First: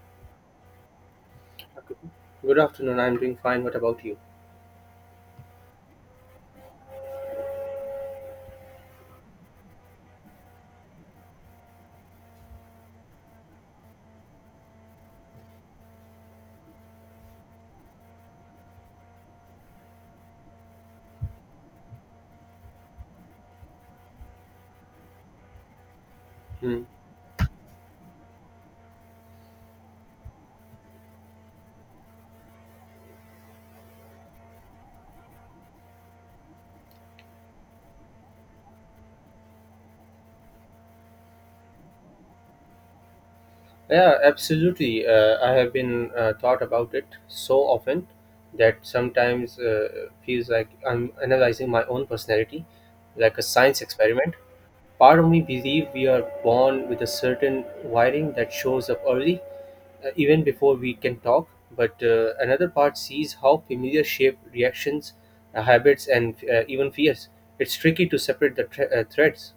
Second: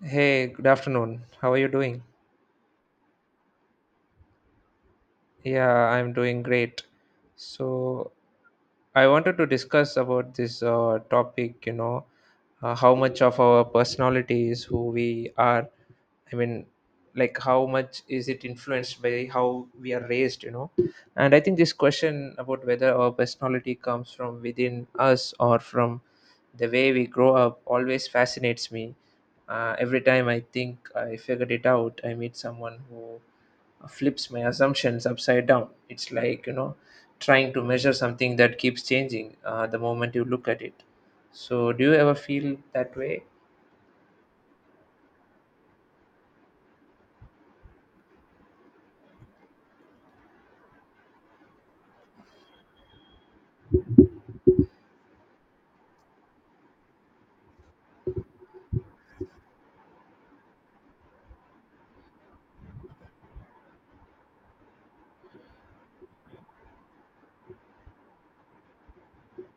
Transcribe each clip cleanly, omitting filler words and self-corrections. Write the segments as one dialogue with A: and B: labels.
A: Hey, good afternoon. How are you doing?
B: Good afternoon. I'm doing fine. What about you?
A: Yeah, I'm doing great. So, I wanted to discuss about this topic, how much of our personality is who we are. I mean, like how much is it influenced by how we are raised, you know? And I think this question about whether our personality comes from within us or from the
B: Hmm.
A: way we grow up always fascinates me. Every time I think I figured it out, I meet someone who flips my assumptions upside down. It's like, trying to measure something that keeps changing the moment you look at it. So, do you ever feel that way?
B: Yeah, absolutely. I have been thought about it so often that sometimes feels like I'm analyzing my own personality like a science experiment. Part of me believe we are born with a certain wiring that shows up early, even before we can talk. But another part sees how familiar shape reactions, habits, and even fears. It's tricky to separate the threads.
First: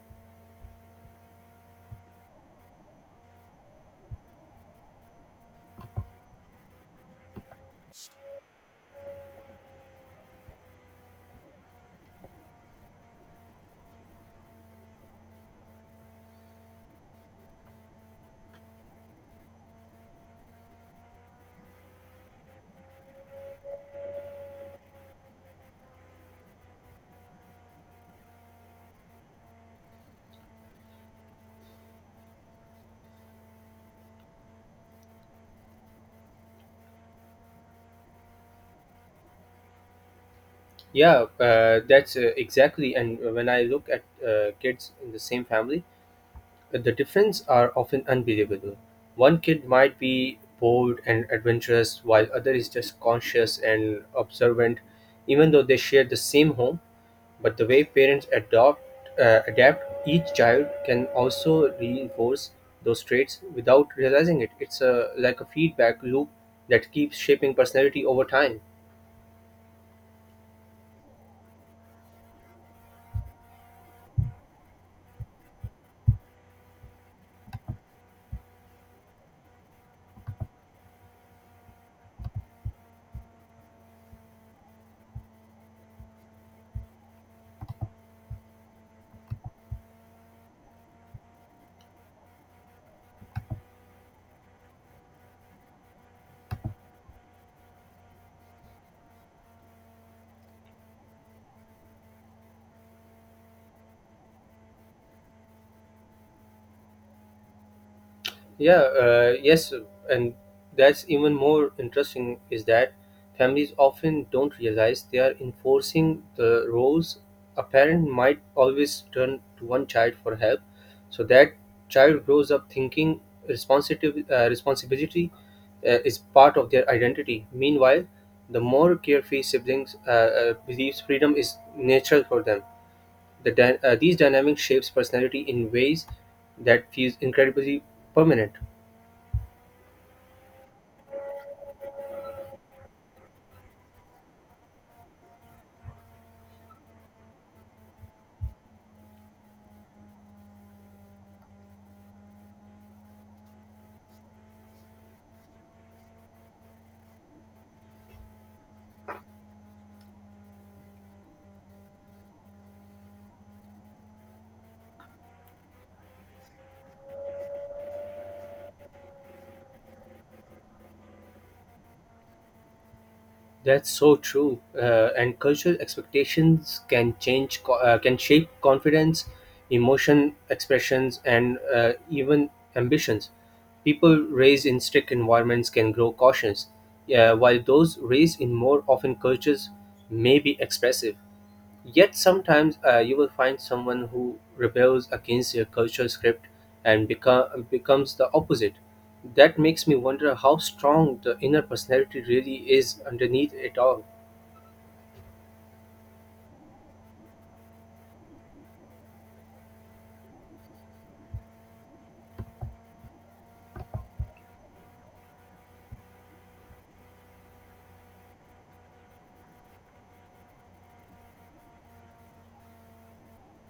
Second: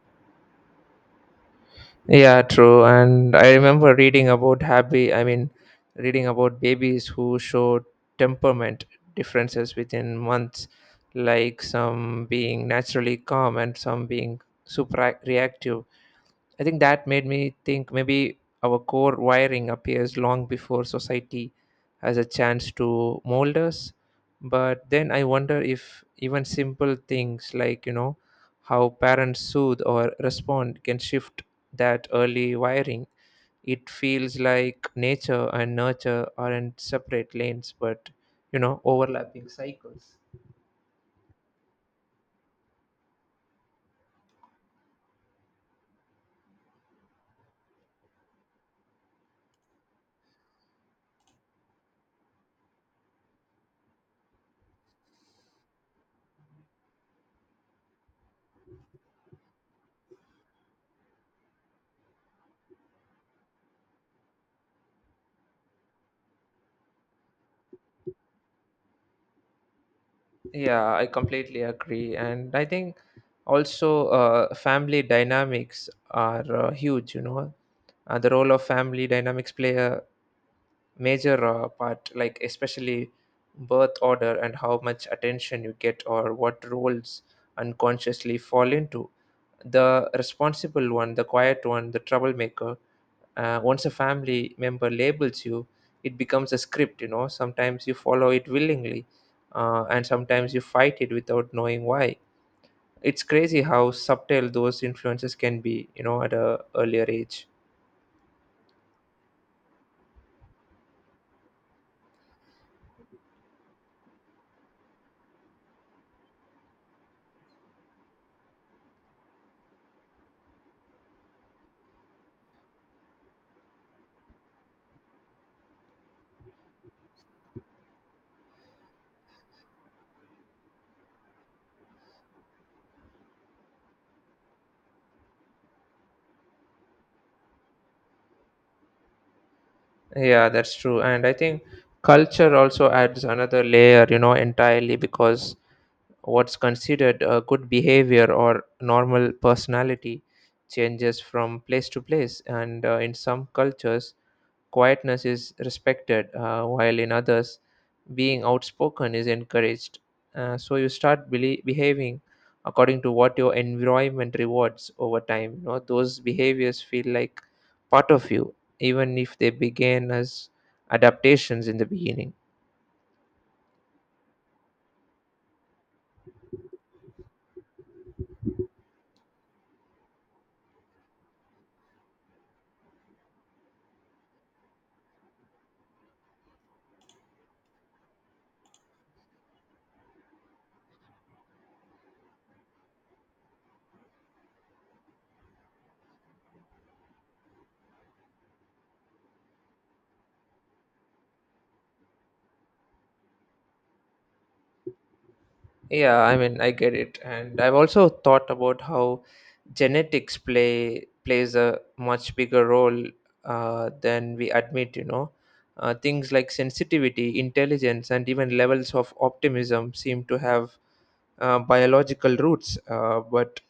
A: Yeah, true. And I remember reading about reading about babies who show temperament differences within months, like some being naturally calm and some being super reactive. I think that made me think maybe our core wiring appears long before society has a chance to mold us. But then I wonder if even simple things like, you know, how parents soothe or respond can shift that early wiring. It feels like nature and nurture aren't separate lanes, but, you know, overlapping cycles.
B: Yeah, that's Exactly. And when I look at kids in the same family, the difference are often unbelievable. One kid might be bold and adventurous, while other is just conscious and observant, even though they share the same home. But the way parents adopt adapt each child can also reinforce those traits without realizing it. It's a like a feedback loop that keeps shaping personality over time.
A: Yeah, I completely agree. And I think also family dynamics are huge, you know. The role of family dynamics play a major part, like especially birth order and how much attention you get or what roles unconsciously fall into. The responsible one, the quiet one, the troublemaker. Once a family member labels you, it becomes a script. You know, sometimes you follow it willingly, and sometimes you fight it without knowing why. It's crazy how subtle those influences can be, you know, at a earlier age.
B: Yeah, yes, and that's even more interesting is that families often don't realize they are enforcing the roles. A parent might always turn to one child for help, so that child grows up thinking responsibility is part of their identity. Meanwhile, the more carefree siblings believes freedom is natural for them. The These dynamic shapes personality in ways that feels incredibly permanent.
A: Yeah, that's true. And I think culture also adds another layer, you know, entirely, because what's considered a good behavior or normal personality changes from place to place. And in some cultures quietness is respected, while in others, being outspoken is encouraged. So you start behaving according to what your environment rewards. Over time, you know, those behaviors feel like part of you, even if they began as adaptations in the beginning.
B: That's so true. And cultural expectations can change, can shape confidence, emotion expressions, and even ambitions. People raised in strict environments can grow cautious, while those raised in more often cultures may be expressive. Yet sometimes you will find someone who rebels against their cultural script and becomes the opposite. That makes me wonder how strong the inner personality really is underneath it all.
A: Yeah, I mean, I get it, and I've also thought about how genetics plays a much bigger role than we admit. You know, things like sensitivity, intelligence, and even levels of optimism seem to have biological roots. But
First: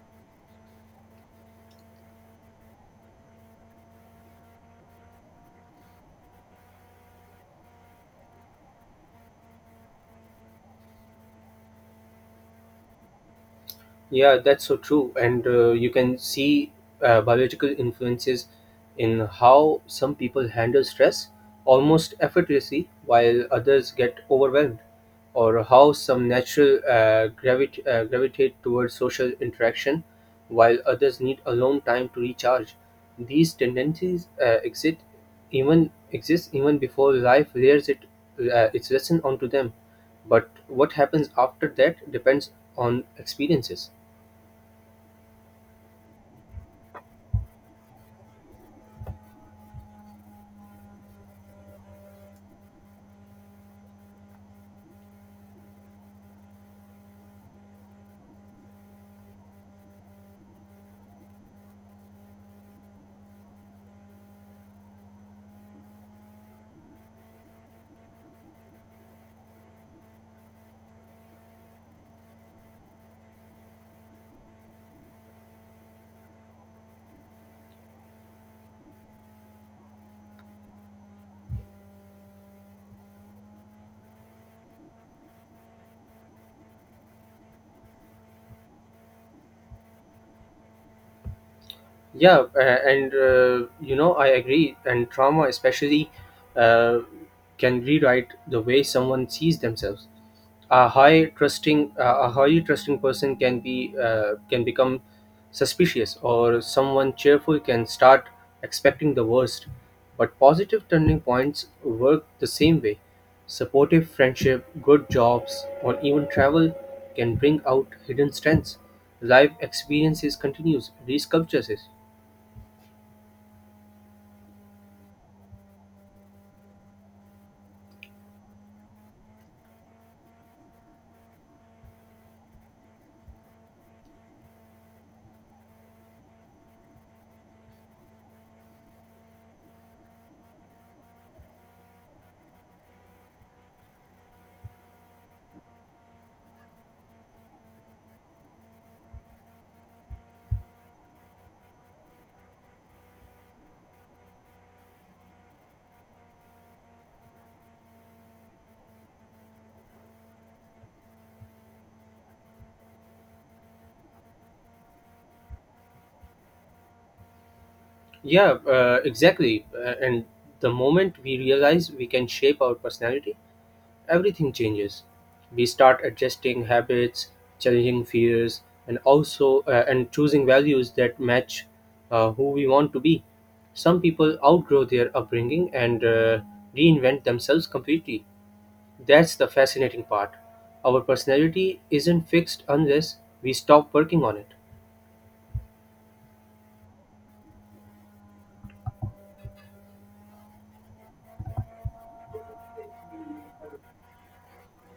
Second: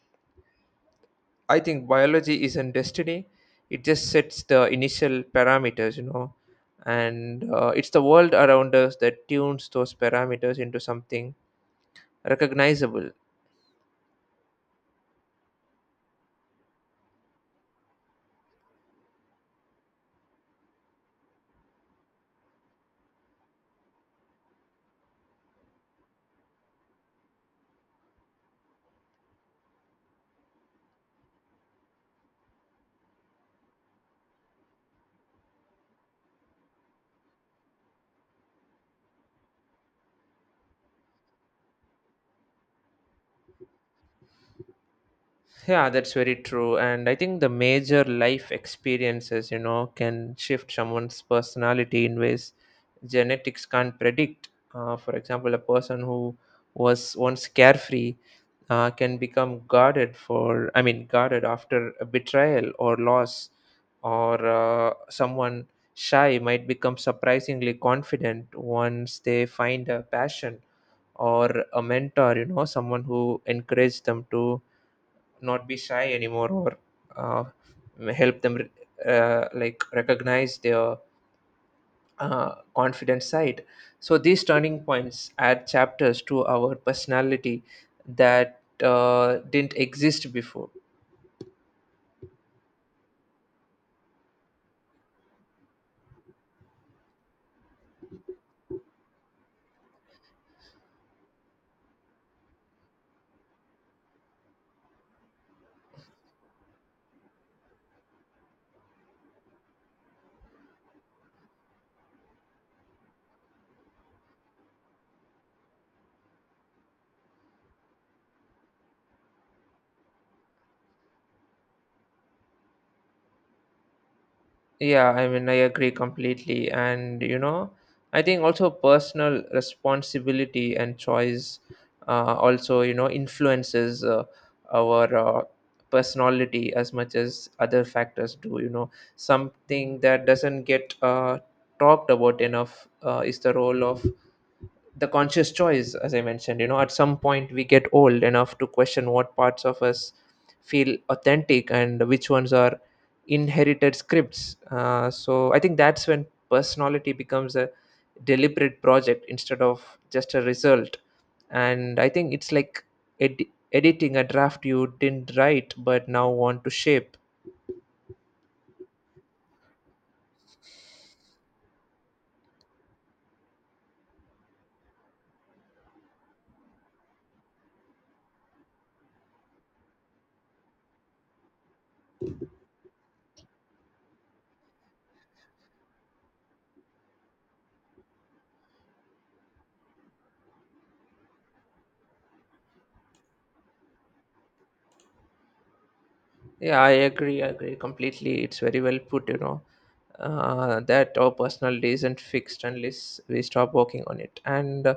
A: I think biology isn't destiny; it just sets the initial parameters. You know, and it's the world around us that tunes those parameters into something recognizable.
B: Yeah, that's so true. And you can see biological influences in how some people handle stress almost effortlessly while others get overwhelmed, or how some natural gravitate towards social interaction while others need alone time to recharge. These tendencies exist even before life layers it its lesson onto them. But what happens after that depends on experiences.
A: Yeah, that's very true. And I think the major life experiences, you know, can shift someone's personality in ways genetics can't predict. For example, a person who was once carefree can become guarded for, I mean, guarded after a betrayal or loss, or someone shy might become surprisingly confident once they find a passion or a mentor, you know, someone who encouraged them to not be shy anymore, or uh, help them like recognize their confident side. So these turning points add chapters to our personality that didn't exist before.
B: I agree. And trauma, especially, uh, can rewrite the way someone sees themselves. A highly trusting person can become suspicious, or someone cheerful can start expecting the worst. But positive turning points work the same way. Supportive friendship, good jobs, or even travel can bring out hidden strengths. Life experiences continues, resculptures it.
A: Yeah, I mean, I agree completely. And, you know, I think also personal responsibility and choice also, you know, influences our personality as much as other factors do. You know, something that doesn't get talked about enough is the role of the conscious choice. As I mentioned, you know, at some point we get old enough to question what parts of us feel authentic and which ones are inherited scripts. Uh, so I think that's when personality becomes a deliberate project instead of just a result. And I think it's like ed- editing a draft you didn't write but now want to shape.
B: Yeah, exactly. And the moment we realize we can shape our personality, everything changes. We start adjusting habits, challenging fears, and also and choosing values that match who we want to be. Some people outgrow their upbringing and reinvent themselves completely. That's the fascinating part. Our personality isn't fixed unless we stop working on it.
A: Yeah, I agree. I agree completely. It's very well put, you know, that our personality isn't fixed unless we stop working on it. And uh,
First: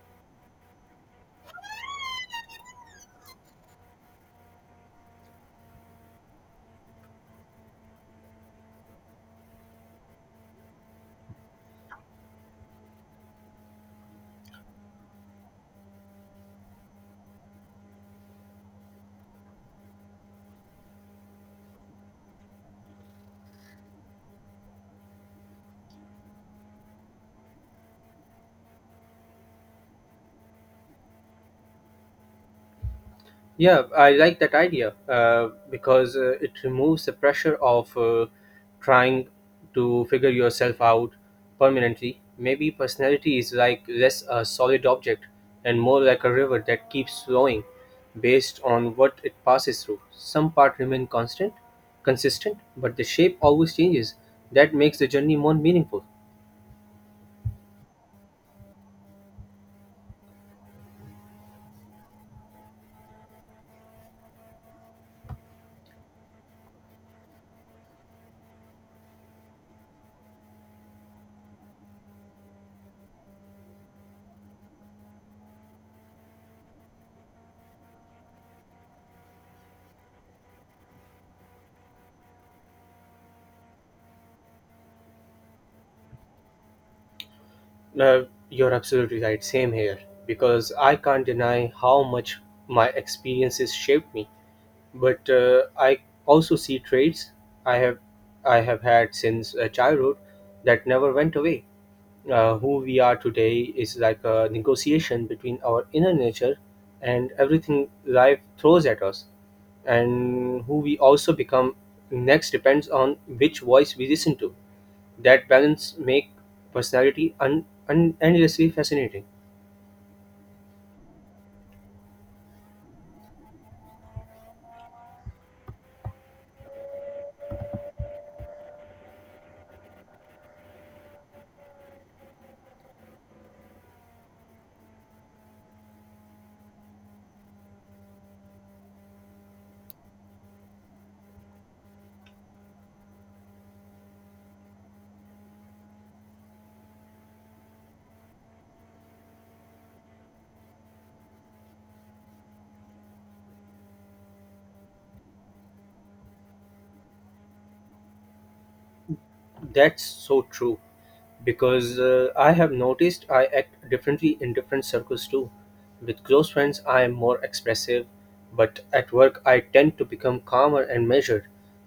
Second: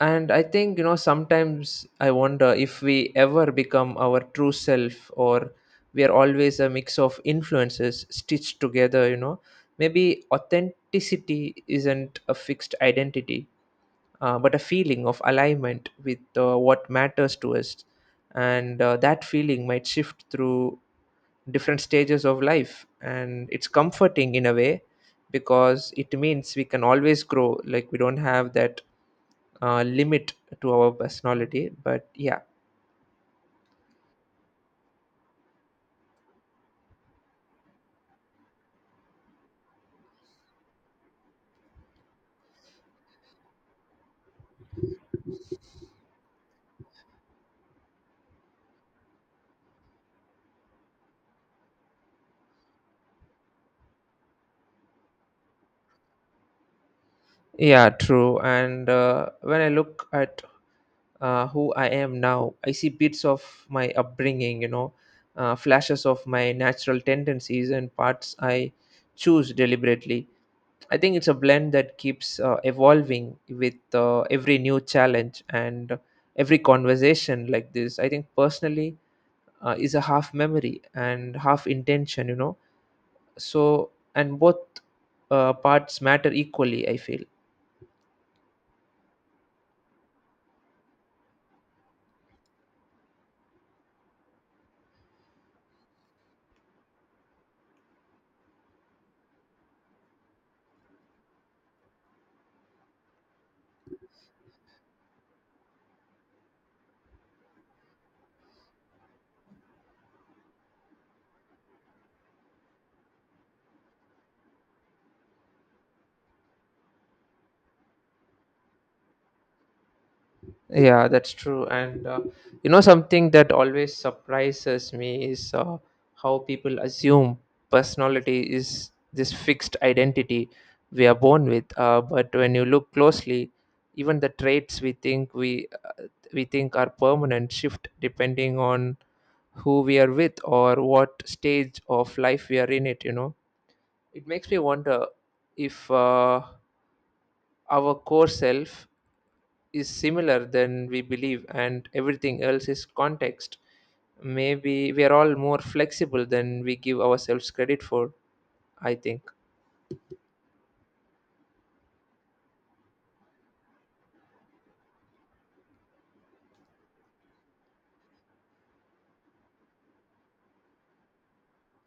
A: and I think, you know, sometimes I wonder if we ever become our true self, or we are always a mix of influences stitched together. You know, maybe authenticity isn't a fixed identity, but a feeling of alignment with what matters to us. And that feeling might shift through different stages of life. And it's comforting in a way because it means we can always grow. Like we don't have that limit to our personality. But yeah,
B: Yeah, I like that idea because it removes the pressure of trying to figure yourself out permanently. Maybe personality is like less a solid object and more like a river that keeps flowing based on what it passes through. Some part remain constant, consistent, but the shape always changes. That makes the journey more meaningful.
A: yeah, true. And when I look at who I am now, I see bits of my upbringing, you know, flashes of my natural tendencies and parts I choose deliberately. I think it's a blend that keeps evolving with every new challenge and every conversation like this. I think personally is a half memory and half intention, you know. So, and both parts matter equally, I feel.
B: Uh, you're absolutely right. Same here because I can't deny how much my experiences shaped me but I also see traits I have I have had since childhood that never went away. Who we are today is like a negotiation between our inner nature and everything life throws at us, and who we also become next depends on which voice we listen to. That balance make personality endlessly fascinating.
A: Yeah, that's true. And you know, something that always surprises me is how people assume personality is this fixed identity we are born with. But when you look closely, even the traits we think are permanent shift depending on who we are with or what stage of life we are in it. You know, it makes me wonder if our core self is similar than we believe and everything else is context. Maybe we are all more flexible than we give ourselves credit for, I think.
B: That's so true. Because I have noticed I act differently in different circles too. With close friends, I am more expressive, but at work, I tend to become calmer and measured.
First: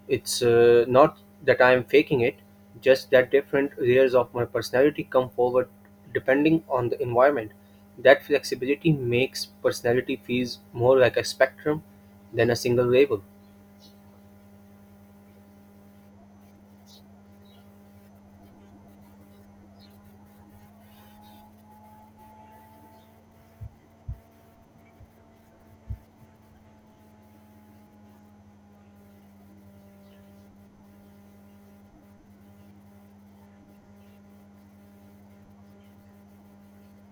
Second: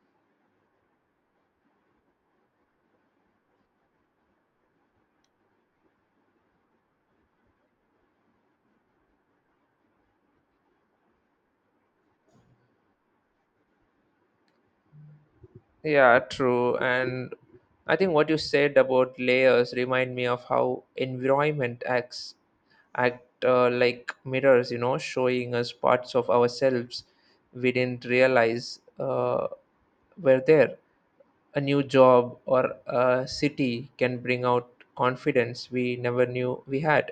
B: It's not that I am faking it, just that different layers of my personality come forward depending on the environment. That flexibility makes personality feels more like a spectrum than a single label.
A: Yeah, true. And I think what you said about layers remind me of how environment acts act like mirrors, you know, showing us parts of ourselves we didn't realize were there. A new job or a city can bring out confidence we never knew we had,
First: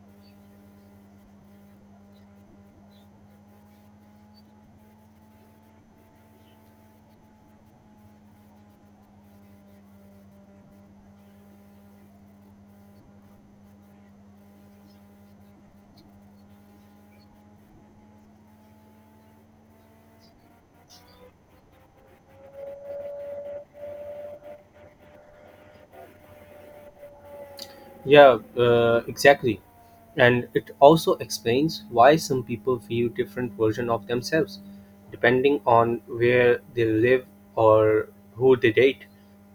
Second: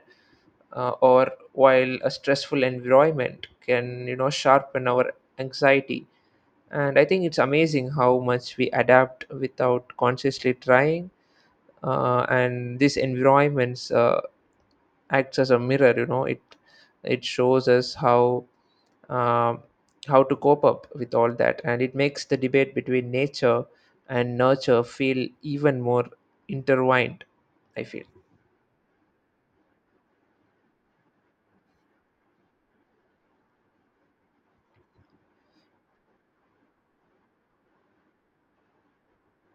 A: or while a stressful environment can, you know, sharpen our anxiety. And I think it's amazing how much we adapt without consciously trying. And these environments acts as a mirror, you know. It shows us how, um, how to cope up with all that. And it makes the debate between nature and nurture feel even more intertwined, I feel.
B: Yeah, exactly. And it also explains why some people feel different version of themselves depending on where they live or who they date.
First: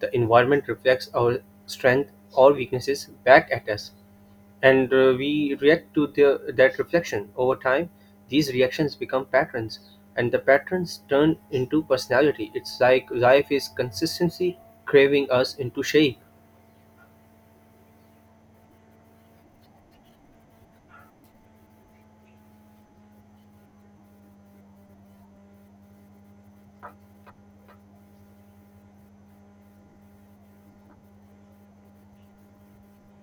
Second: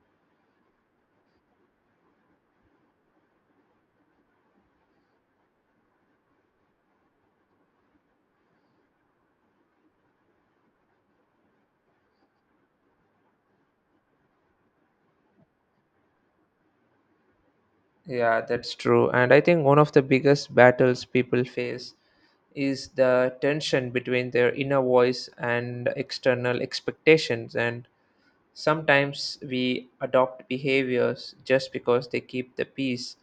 B: The environment reflects our strength or weaknesses back at us, and we react to that reflection. Over time, these reactions become patterns, and the patterns turn into personality. It's like life is consistency craving us into shape.
A: Yeah, that's true. And I think one of the biggest battles people face is the tension between their inner voice and external expectations. And sometimes we adopt behaviors just because they keep the peace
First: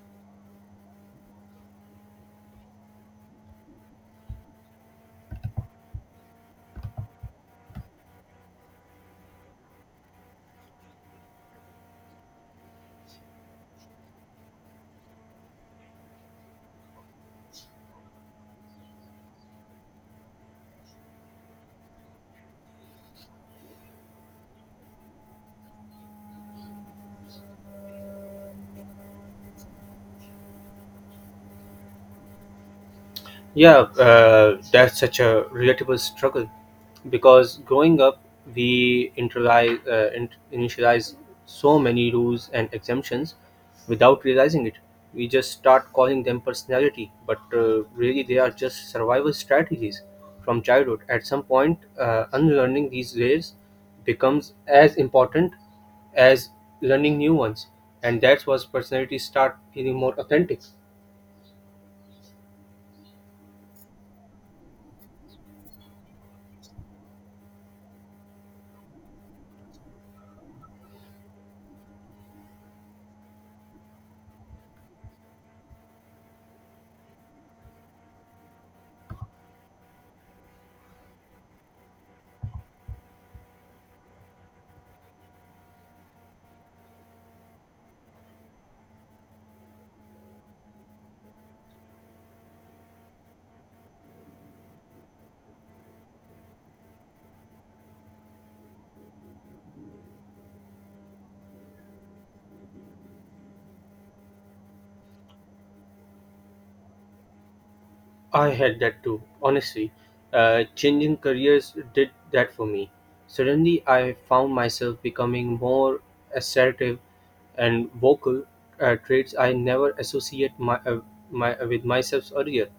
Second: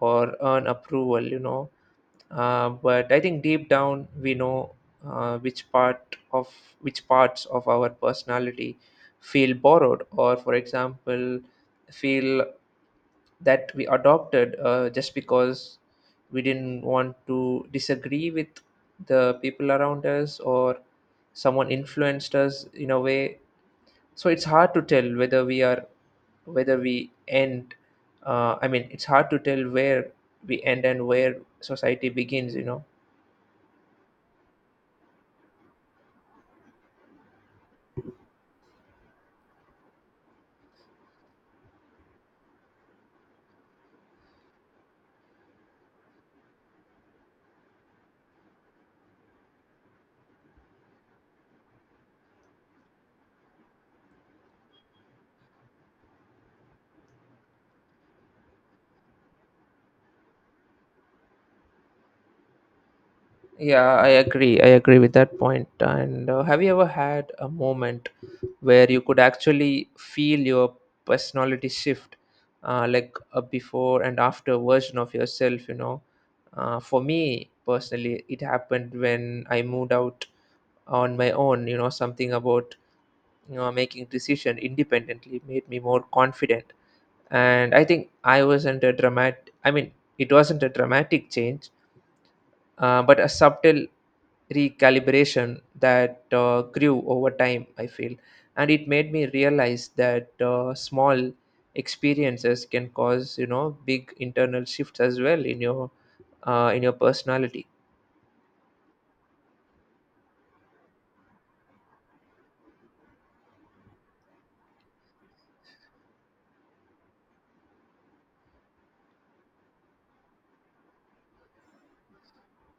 A: or earn approval, you know. But I think deep down we know, uh, which parts of our personality feel borrowed, or for example, feel that we adopted, just because we didn't want to disagree with the people around us, or someone influenced us in a way. So it's hard to tell whether we are whether we end I mean it's hard to tell where we end and where society begins, you know.
B: Yeah, that's such a relatable struggle because growing up, we initialize so many rules and exemptions without realizing it. We just start calling them personality, but really they are just survival strategies from childhood. At some point, unlearning these layers becomes as important as learning new ones, and that's why personalities start feeling more authentic.
A: Yeah, I agree. I agree with that point. And have you ever had a moment where you could actually feel your personality shift, like a before and after version of yourself? You know, for me personally, it happened when I moved out on my own. You know, something about, you know, making decision independently made me more confident. And I think I wasn't a dramatic. I mean, It wasn't a dramatic change, but a subtle recalibration that grew over time, I feel. And it made me realize that, small experiences can cause, you know, big internal shifts as well in your personality.
B: I had that too, honestly. Changing careers did that for me. Suddenly, I found myself becoming more assertive and vocal, traits I never associate with myself earlier.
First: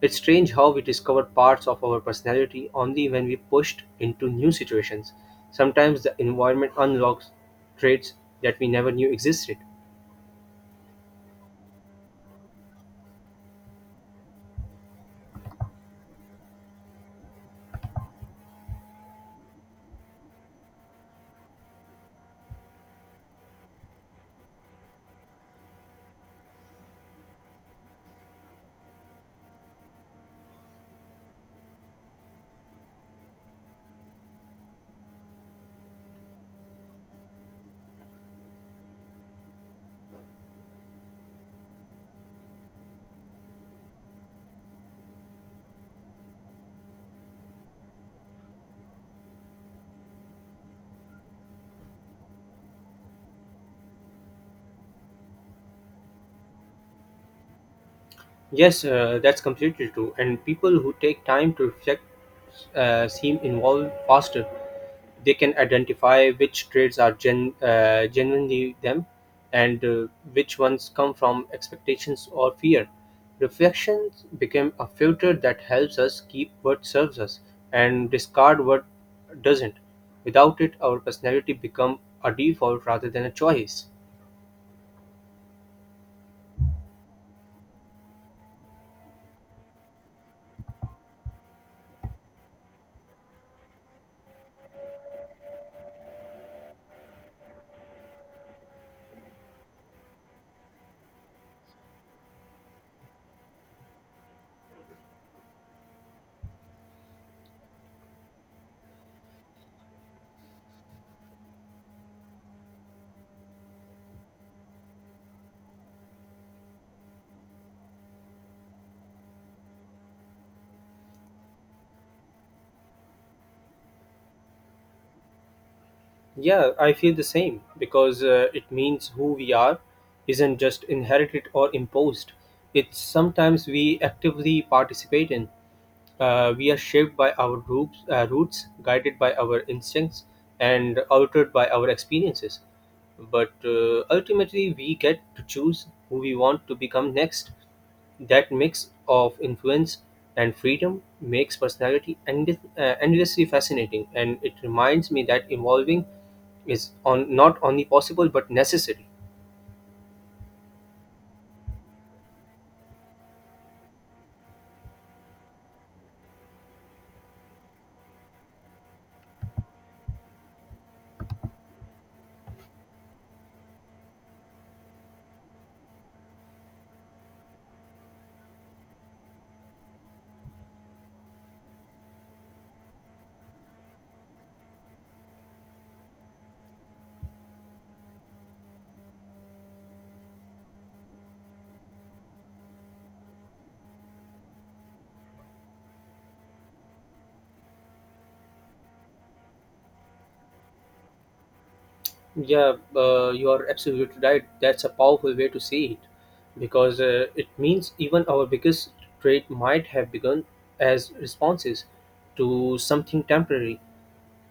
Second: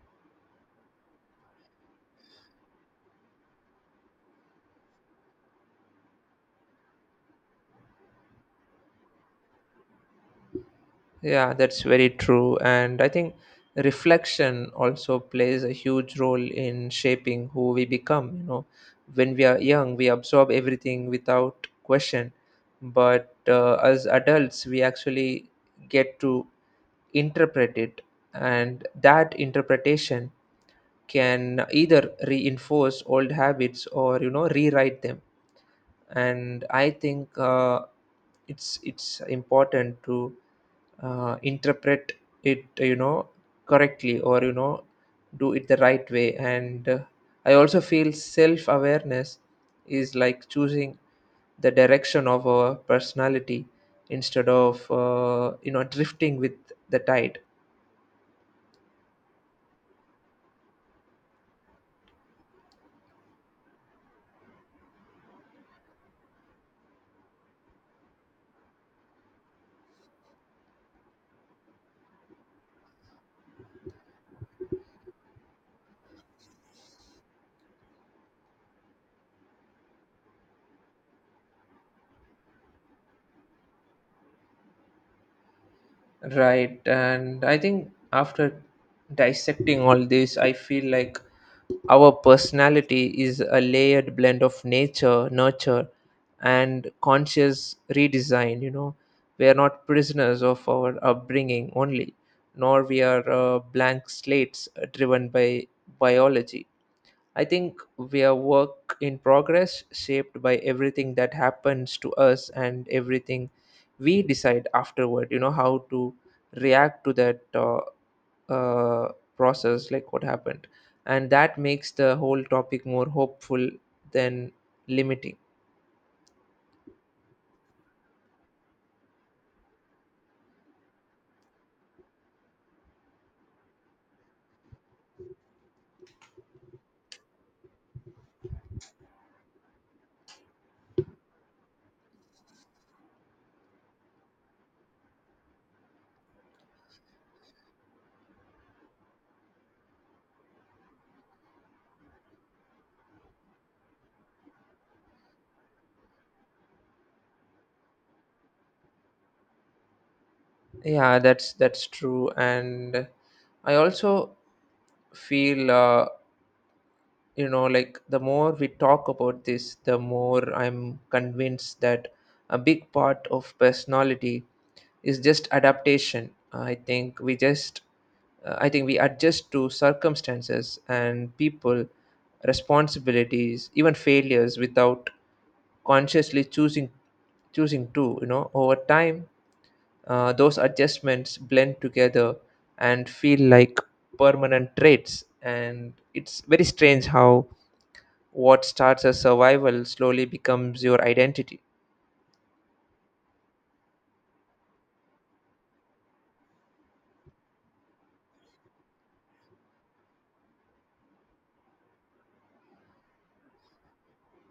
B: It's strange how we discover parts of our personality only when we pushed into new situations. Sometimes the environment unlocks traits that we never knew existed.
A: Yeah, that's very true. And I think reflection also plays a huge role in shaping who we become, you know. When we are young we absorb everything without question, but as adults we actually get to interpret it. And that interpretation can either reinforce old habits or, you know, rewrite them. And I think, it's important to interpret it, you know, correctly, or you know, do it the right way. And I also feel self awareness is like choosing the direction of our personality instead of, you know, drifting with the tide.
B: Yes, that's completely true. And people who take time to reflect seem involved faster. They can identify which traits are genuinely them and which ones come from expectations or fear. Reflections become a filter that helps us keep what serves us and discard what doesn't. Without it, our personality become a default rather than a choice.
A: Right, and I think after dissecting all this, I feel like our personality is a layered blend of nature, nurture, and conscious redesign. You know, we are not prisoners of our upbringing only, nor we are blank slates driven by biology. I think we are work in progress, shaped by everything that happens to us and everything we decide afterward. You know, how to react to that, uh, process, like what happened. And that makes the whole topic more hopeful than limiting.
B: Yeah, I feel the same because it means who we are isn't just inherited or imposed. It's sometimes we actively participate in. We are shaped by our roots, guided by our instincts, and altered by our experiences. But ultimately, we get to choose who we want to become next. That mix of influence and freedom makes personality endlessly fascinating, and it reminds me that evolving is on not only possible but necessary.
A: Yeah, that's true, and I also feel. You know, like the more we talk about this, the more I'm convinced that a big part of personality is just adaptation. I think we just I think we adjust to circumstances and people, responsibilities, even failures without consciously choosing to, you know. Over time, those adjustments blend together and feel like permanent traits, and it's very strange how what starts as survival slowly becomes your identity.
B: Yeah you are absolutely right. That's a powerful way to see it because it means even our biggest trade might have begun as responses to something temporary.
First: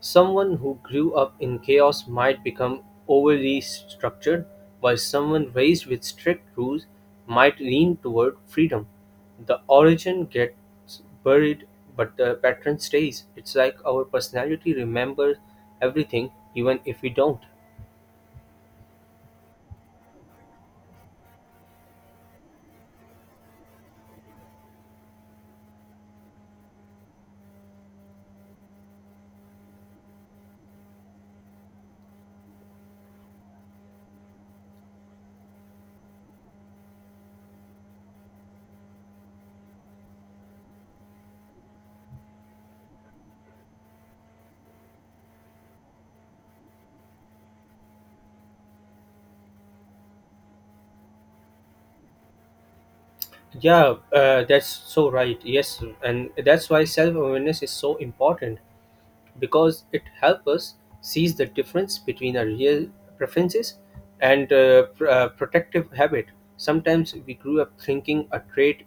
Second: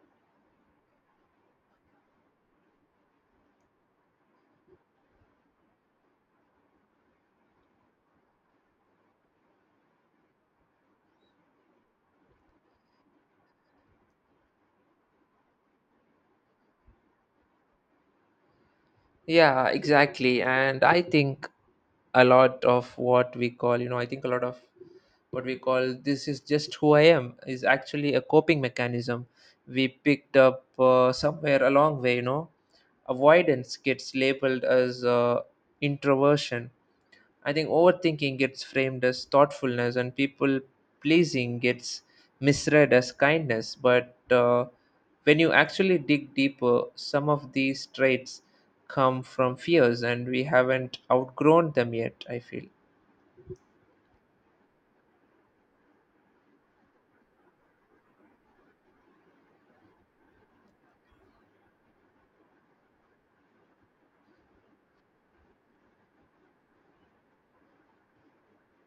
B: Someone who grew up in chaos might become overly structured, while someone raised with strict rules might lean toward freedom. The origin gets buried, but the pattern stays. It's like our personality remembers everything, even if we don't.
A: Yeah, exactly. And I think a lot of what we call, you know, I think a lot of what we call this is just who I am is actually a coping mechanism we picked up somewhere along way, you know. Avoidance gets labeled as introversion. I think overthinking gets framed as thoughtfulness, and people pleasing gets misread as kindness. But when you actually dig deeper, some of these traits come from fears and we haven't outgrown them yet, I feel.
B: Yeah, that's so right. Yes, and that's why self awareness is so important, because it helps us sees the difference between our real preferences and protective habit. Sometimes we grew up thinking a trait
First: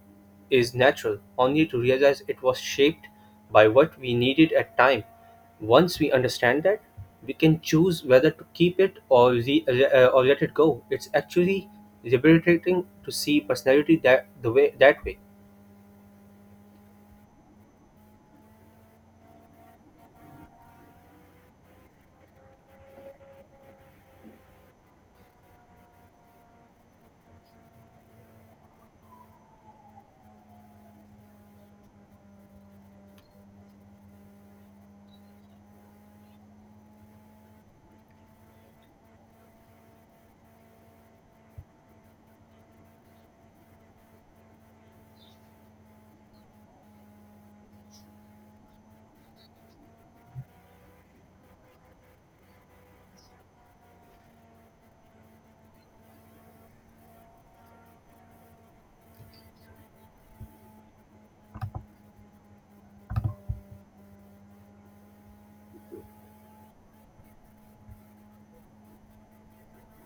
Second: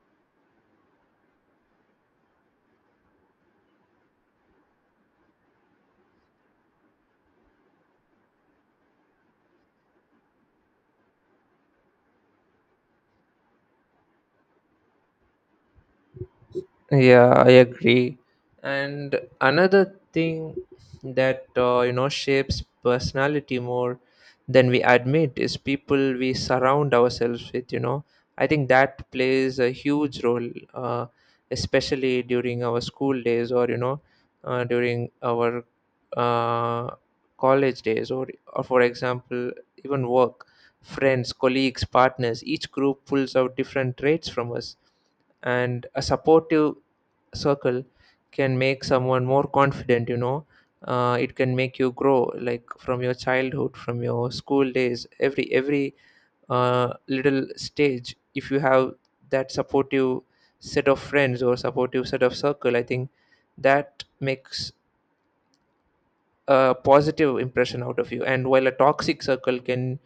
B: is natural, only to realize it was shaped by what we needed at time. Once we understand that, we can choose whether to keep it or let it go. It's actually liberating to see personality that way.
A: Yeah, I agree. And another thing that you know shapes personality more than we admit is people we surround ourselves with. You know, I think that plays a huge role, uh, especially during our school days, or you know, during our uh, college days, or for example, even work. Friends, colleagues, partners. Each group pulls out different traits from us, and a supportive circle can make someone more confident, you know. It can make you grow, like from your childhood, from your school days, every little stage. If you have that supportive set of friends or supportive set of circle, I think that makes a positive impression out of you. And while a toxic circle can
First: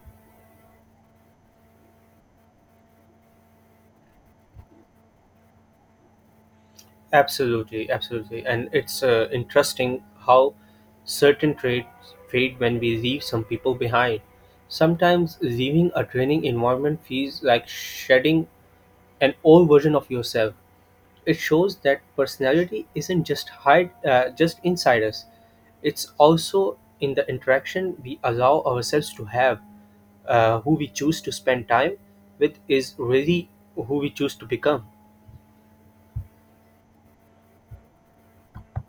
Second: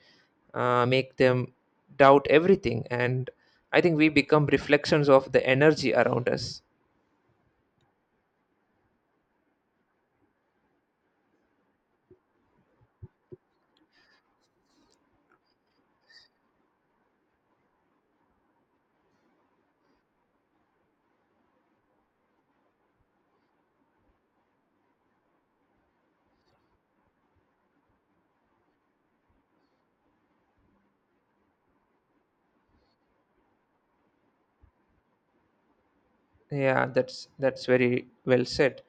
A: make them doubt everything, and I think we become reflections of the energy around us.
B: Absolutely, absolutely. And it's interesting how certain traits fade when we leave some people behind. Sometimes leaving a draining environment feels like shedding an old version of yourself. It shows that personality isn't just inside us. It's also in the interaction we allow ourselves to have. Who we choose to spend time with is really who we choose to become.
A: Yeah, that's very well said.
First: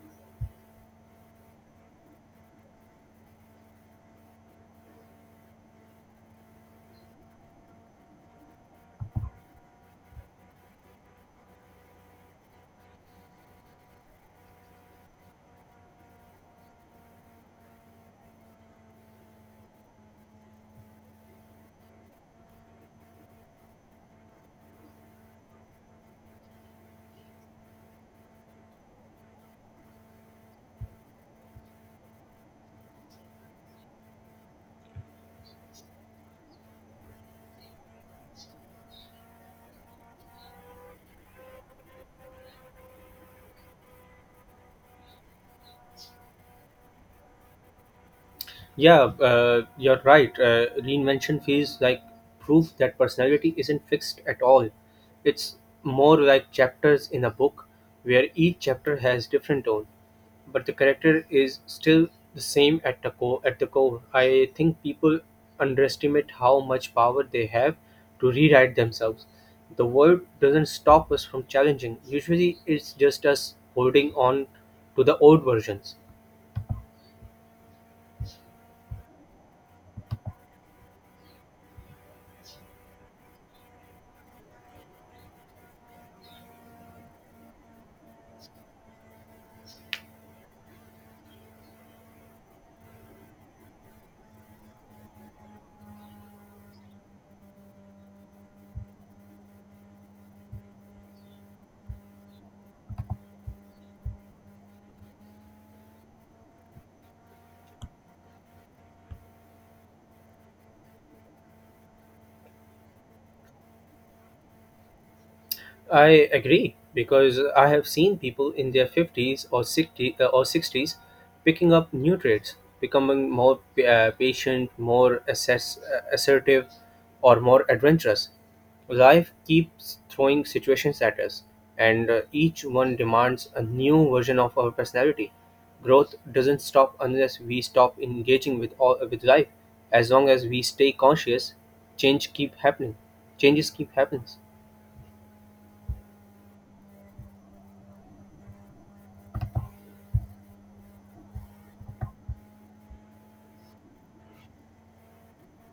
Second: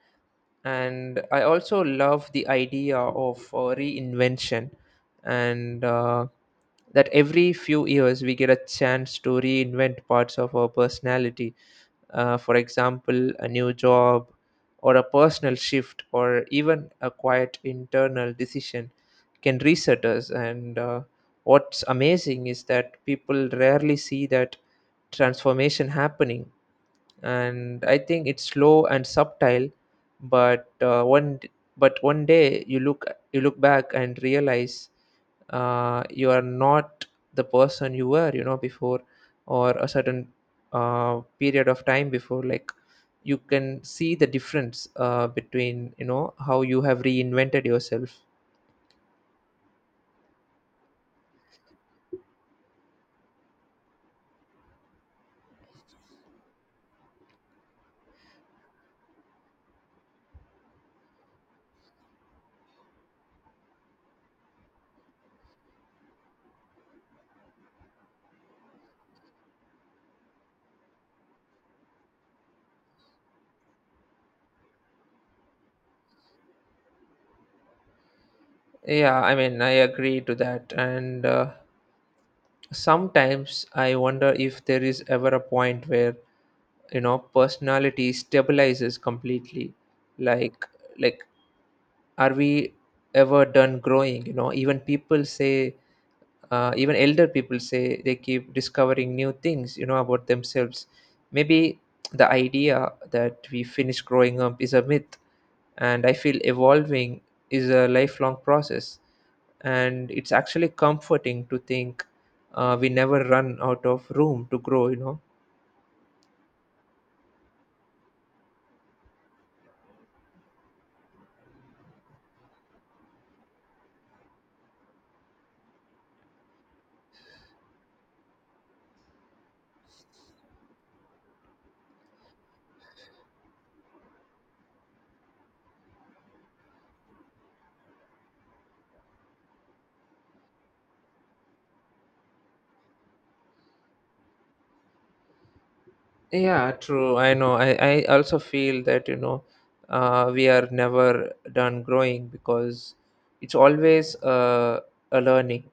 A: And I also love the idea of reinvention, and that every few years we get a chance to reinvent parts of our personality. For example, a new job, or a personal shift, or even a quiet internal decision can reset us. And what's amazing is that people rarely see that transformation happening, and I think it's slow and subtle, but one day you look, you look back and realize you are not the person you were, you know, before, or a certain period of time before. Like you can see the difference between, you know, how you have reinvented yourself.
B: Yeah, you're right. Reinvention feels like proof that personality isn't fixed at all. It's more like chapters in a book where each chapter has different tone, but the character is still the same at the core. At the core, I think people underestimate how much power they have to rewrite themselves. The world doesn't stop us from challenging. Usually, it's just us holding on to the old versions.
A: Yeah, I mean, I agree to that. And sometimes I wonder if there is ever a point where, you know, personality stabilizes completely, like like are we ever done growing, you know? Even people say, even elder people say they keep discovering new things, you know, about themselves. Maybe the idea that we finish growing up is a myth, and I feel evolving is a lifelong process, and it's actually comforting to think we never run out of room to grow, you know.
B: I agree because I have seen people in their 50s or 60 uh, or 60s picking up new traits, becoming more patient, more assertive, or more adventurous. Life keeps throwing situations at us, and each one demands a new version of our personality. Growth doesn't stop unless we stop engaging with all with life. As long as we stay conscious, change keep happening. Changes keep happening.
A: Yeah, true. I know. I also feel that, you know, we are never done growing because it's always a learning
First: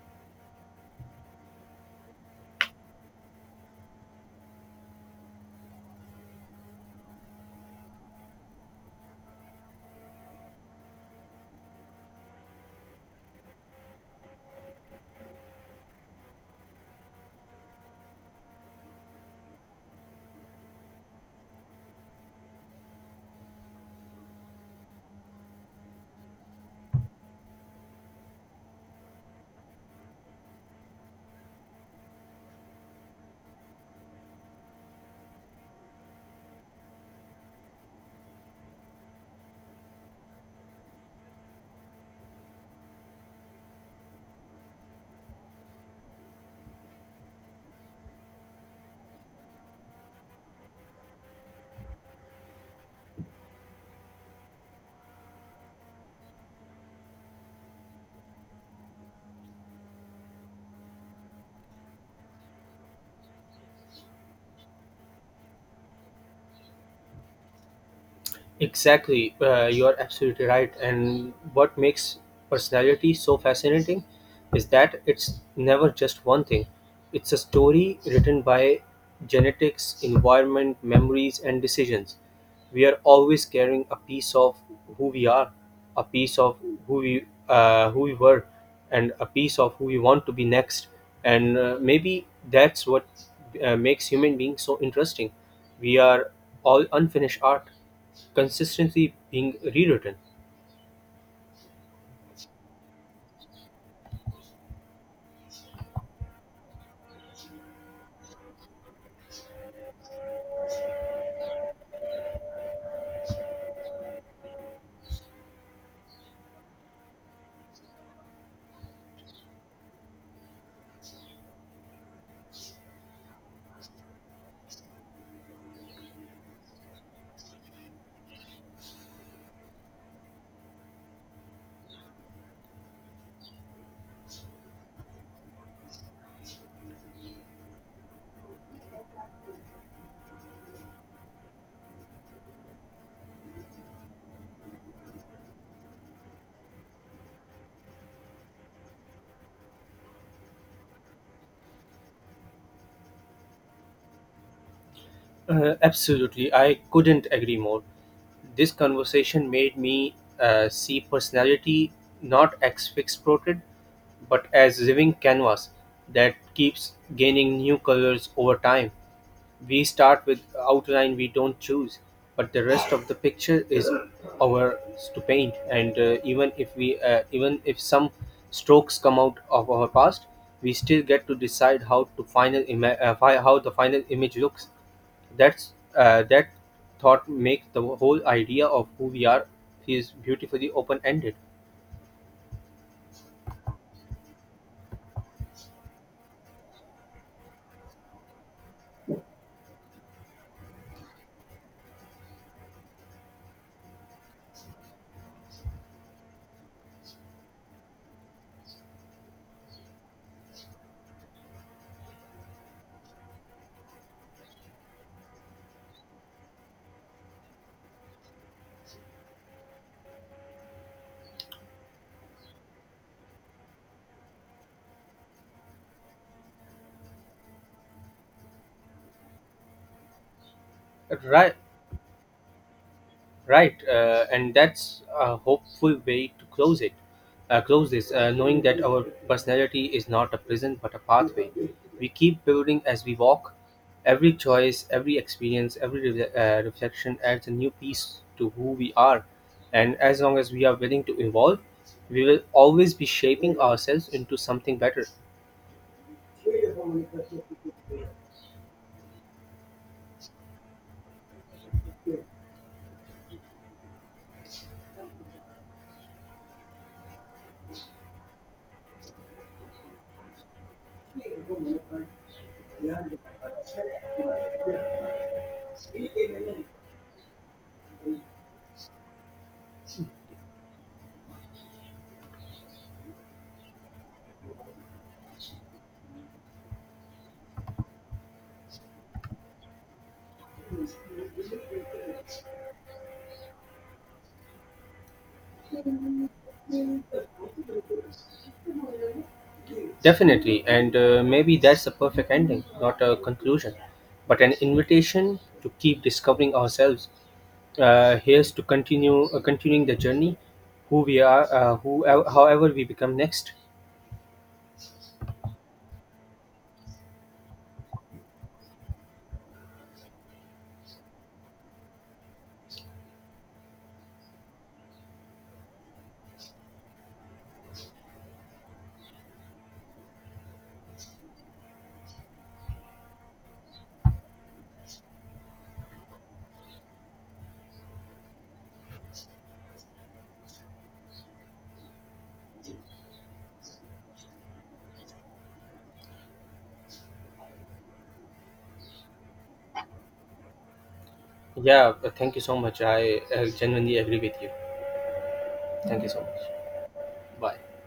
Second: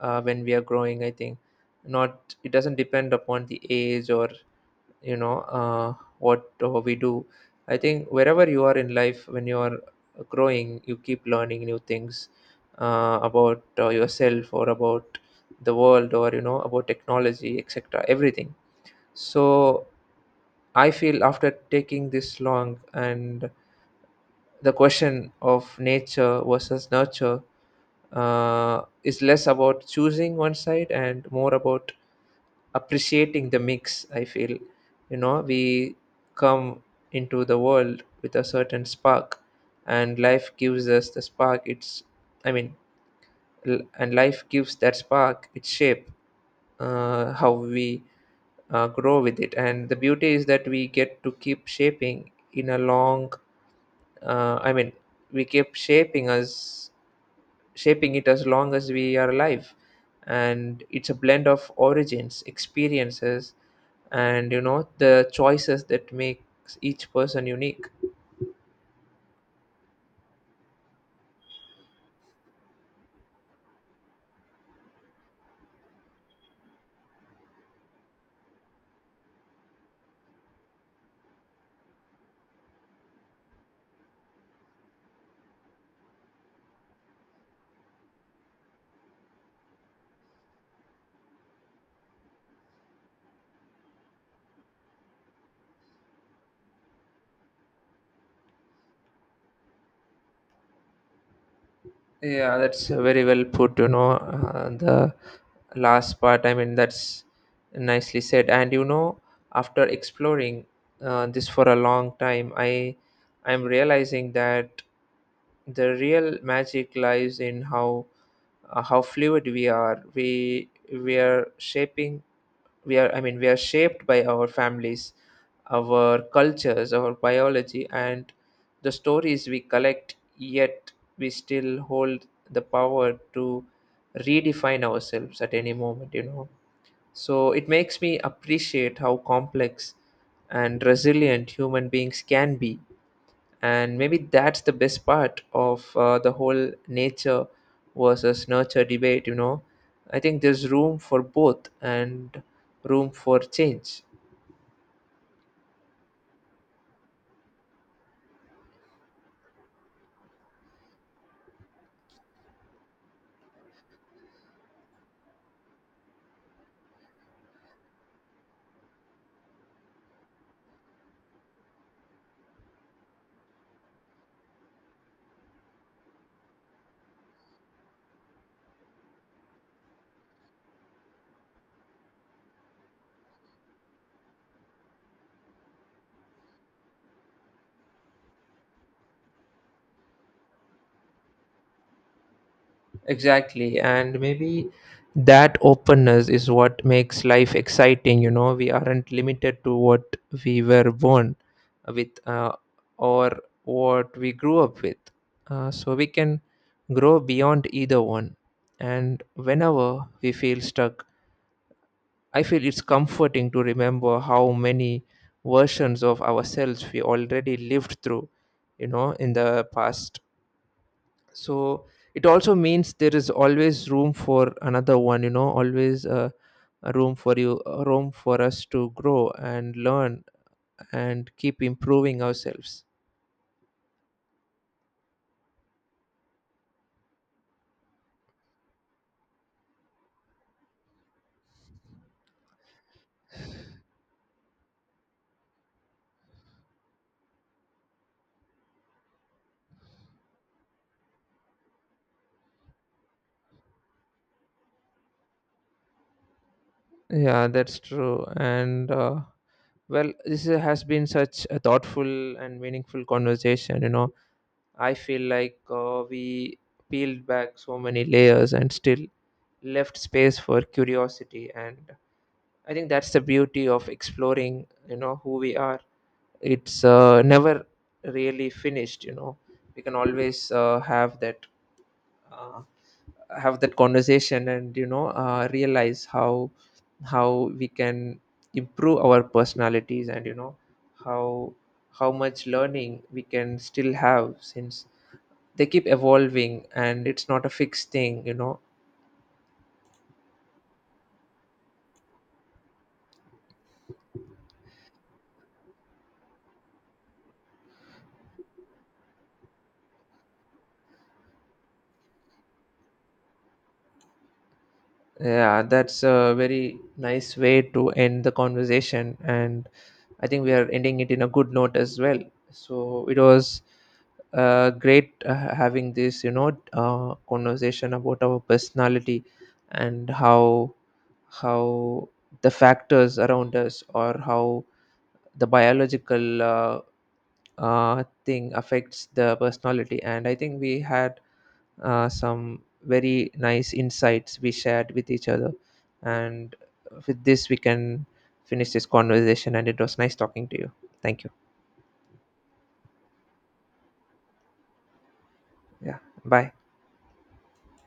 A: when we are growing, I think. Not, it doesn't depend upon the age, or, you know, what we do. I think wherever you are in life, when you are growing, you keep learning new things about yourself, or about the world, or, you know, about technology, etc. Everything. So I feel after taking this long, and the question of nature versus nurture is less about choosing one side and more about appreciating the mix. I feel, you know, we come into the world with a certain spark, and life gives us the spark. It's, I mean, and life gives that spark its shape, how we grow with it. And the beauty is that we get to keep shaping in a long, uh, i mean we keep shaping us, shaping it as long as we are alive. And it's a blend of origins, experiences, and, you know, the choices that makes each person unique.
B: Exactly, you are absolutely right. And what makes personality so fascinating is that it's never just one thing, it's a story written by genetics, environment, memories, and decisions. We are always carrying a piece of who we are, a piece of who we were, and a piece of who we want to be next. And maybe that's what makes human beings so interesting. We are all unfinished art consistently being rewritten.
A: Yeah, that's very well put, you know. The last part, I mean, that's nicely said. And you know, after exploring this for a long time, I'm realizing that the real magic lies in how, how fluid we are. We are shaping, we are, I mean, we are shaped by our families, our cultures, our biology, and the stories we collect, yet we still hold the power to redefine ourselves at any moment, you know. So it makes me appreciate how complex and resilient human beings can be. And maybe that's the best part of the whole nature versus nurture debate, you know. I think there's room for both and room for change.
B: Absolutely, I couldn't agree more. This conversation made me see personality not as fixed portrait, but as living canvas that keeps gaining new colors over time. We start with outline we don't choose, but the rest of the picture is ours to paint. And even if some strokes come out of our past, we still get to decide how to final ima- fi- how the final image looks. That thought makes the whole idea of who we are is beautifully open ended.
A: Exactly. And maybe that openness is what makes life exciting. You know, we aren't limited to what we were born with, or what we grew up with. So we can grow beyond either one. And whenever we feel stuck, I feel it's comforting to remember how many versions of ourselves we already lived through, you know, in the past. So it also means there is always room for another one, you know. Always a room for you, a room for us to grow and learn and
B: Right,
A: keep improving ourselves.
B: right, and that's a hopeful way to close it, close this, knowing that our personality is not a prison but a pathway we keep building as we walk. Every choice, every experience, every reflection adds a new piece to who we are, and as long as we are willing to evolve, we will always be shaping ourselves into something better.
A: Yeah, that's true. And well, this has been such a thoughtful and meaningful conversation, you know. I feel like we peeled back so many layers and still left space for curiosity, and I think that's the beauty of exploring, you know, who we are. It's never really finished, you know. We can always uh, have that conversation, and you know, realize how we can improve our personalities, and you know, how how much learning we can still have, since they keep evolving and it's not a fixed thing, you know.
B: Definitely, and maybe that's a perfect ending, not a conclusion, but an invitation to keep discovering ourselves. Here's to continue continuing the journey, who we are, who however we become next.
A: Yeah, that's a very nice way to end the conversation, and I think we are ending it in a good note as well. So it was great having this, you know, conversation about our personality and how the factors around us, or how the biological thing affects the personality. And I think we had some very nice insights we shared with each other. And with this, we can finish this conversation. And it was nice talking to you. Thank you.
B: Yeah, thank you so much. I genuinely agree with you.
A: Yeah.
B: Thank you so much.
A: Bye.
B: Bye.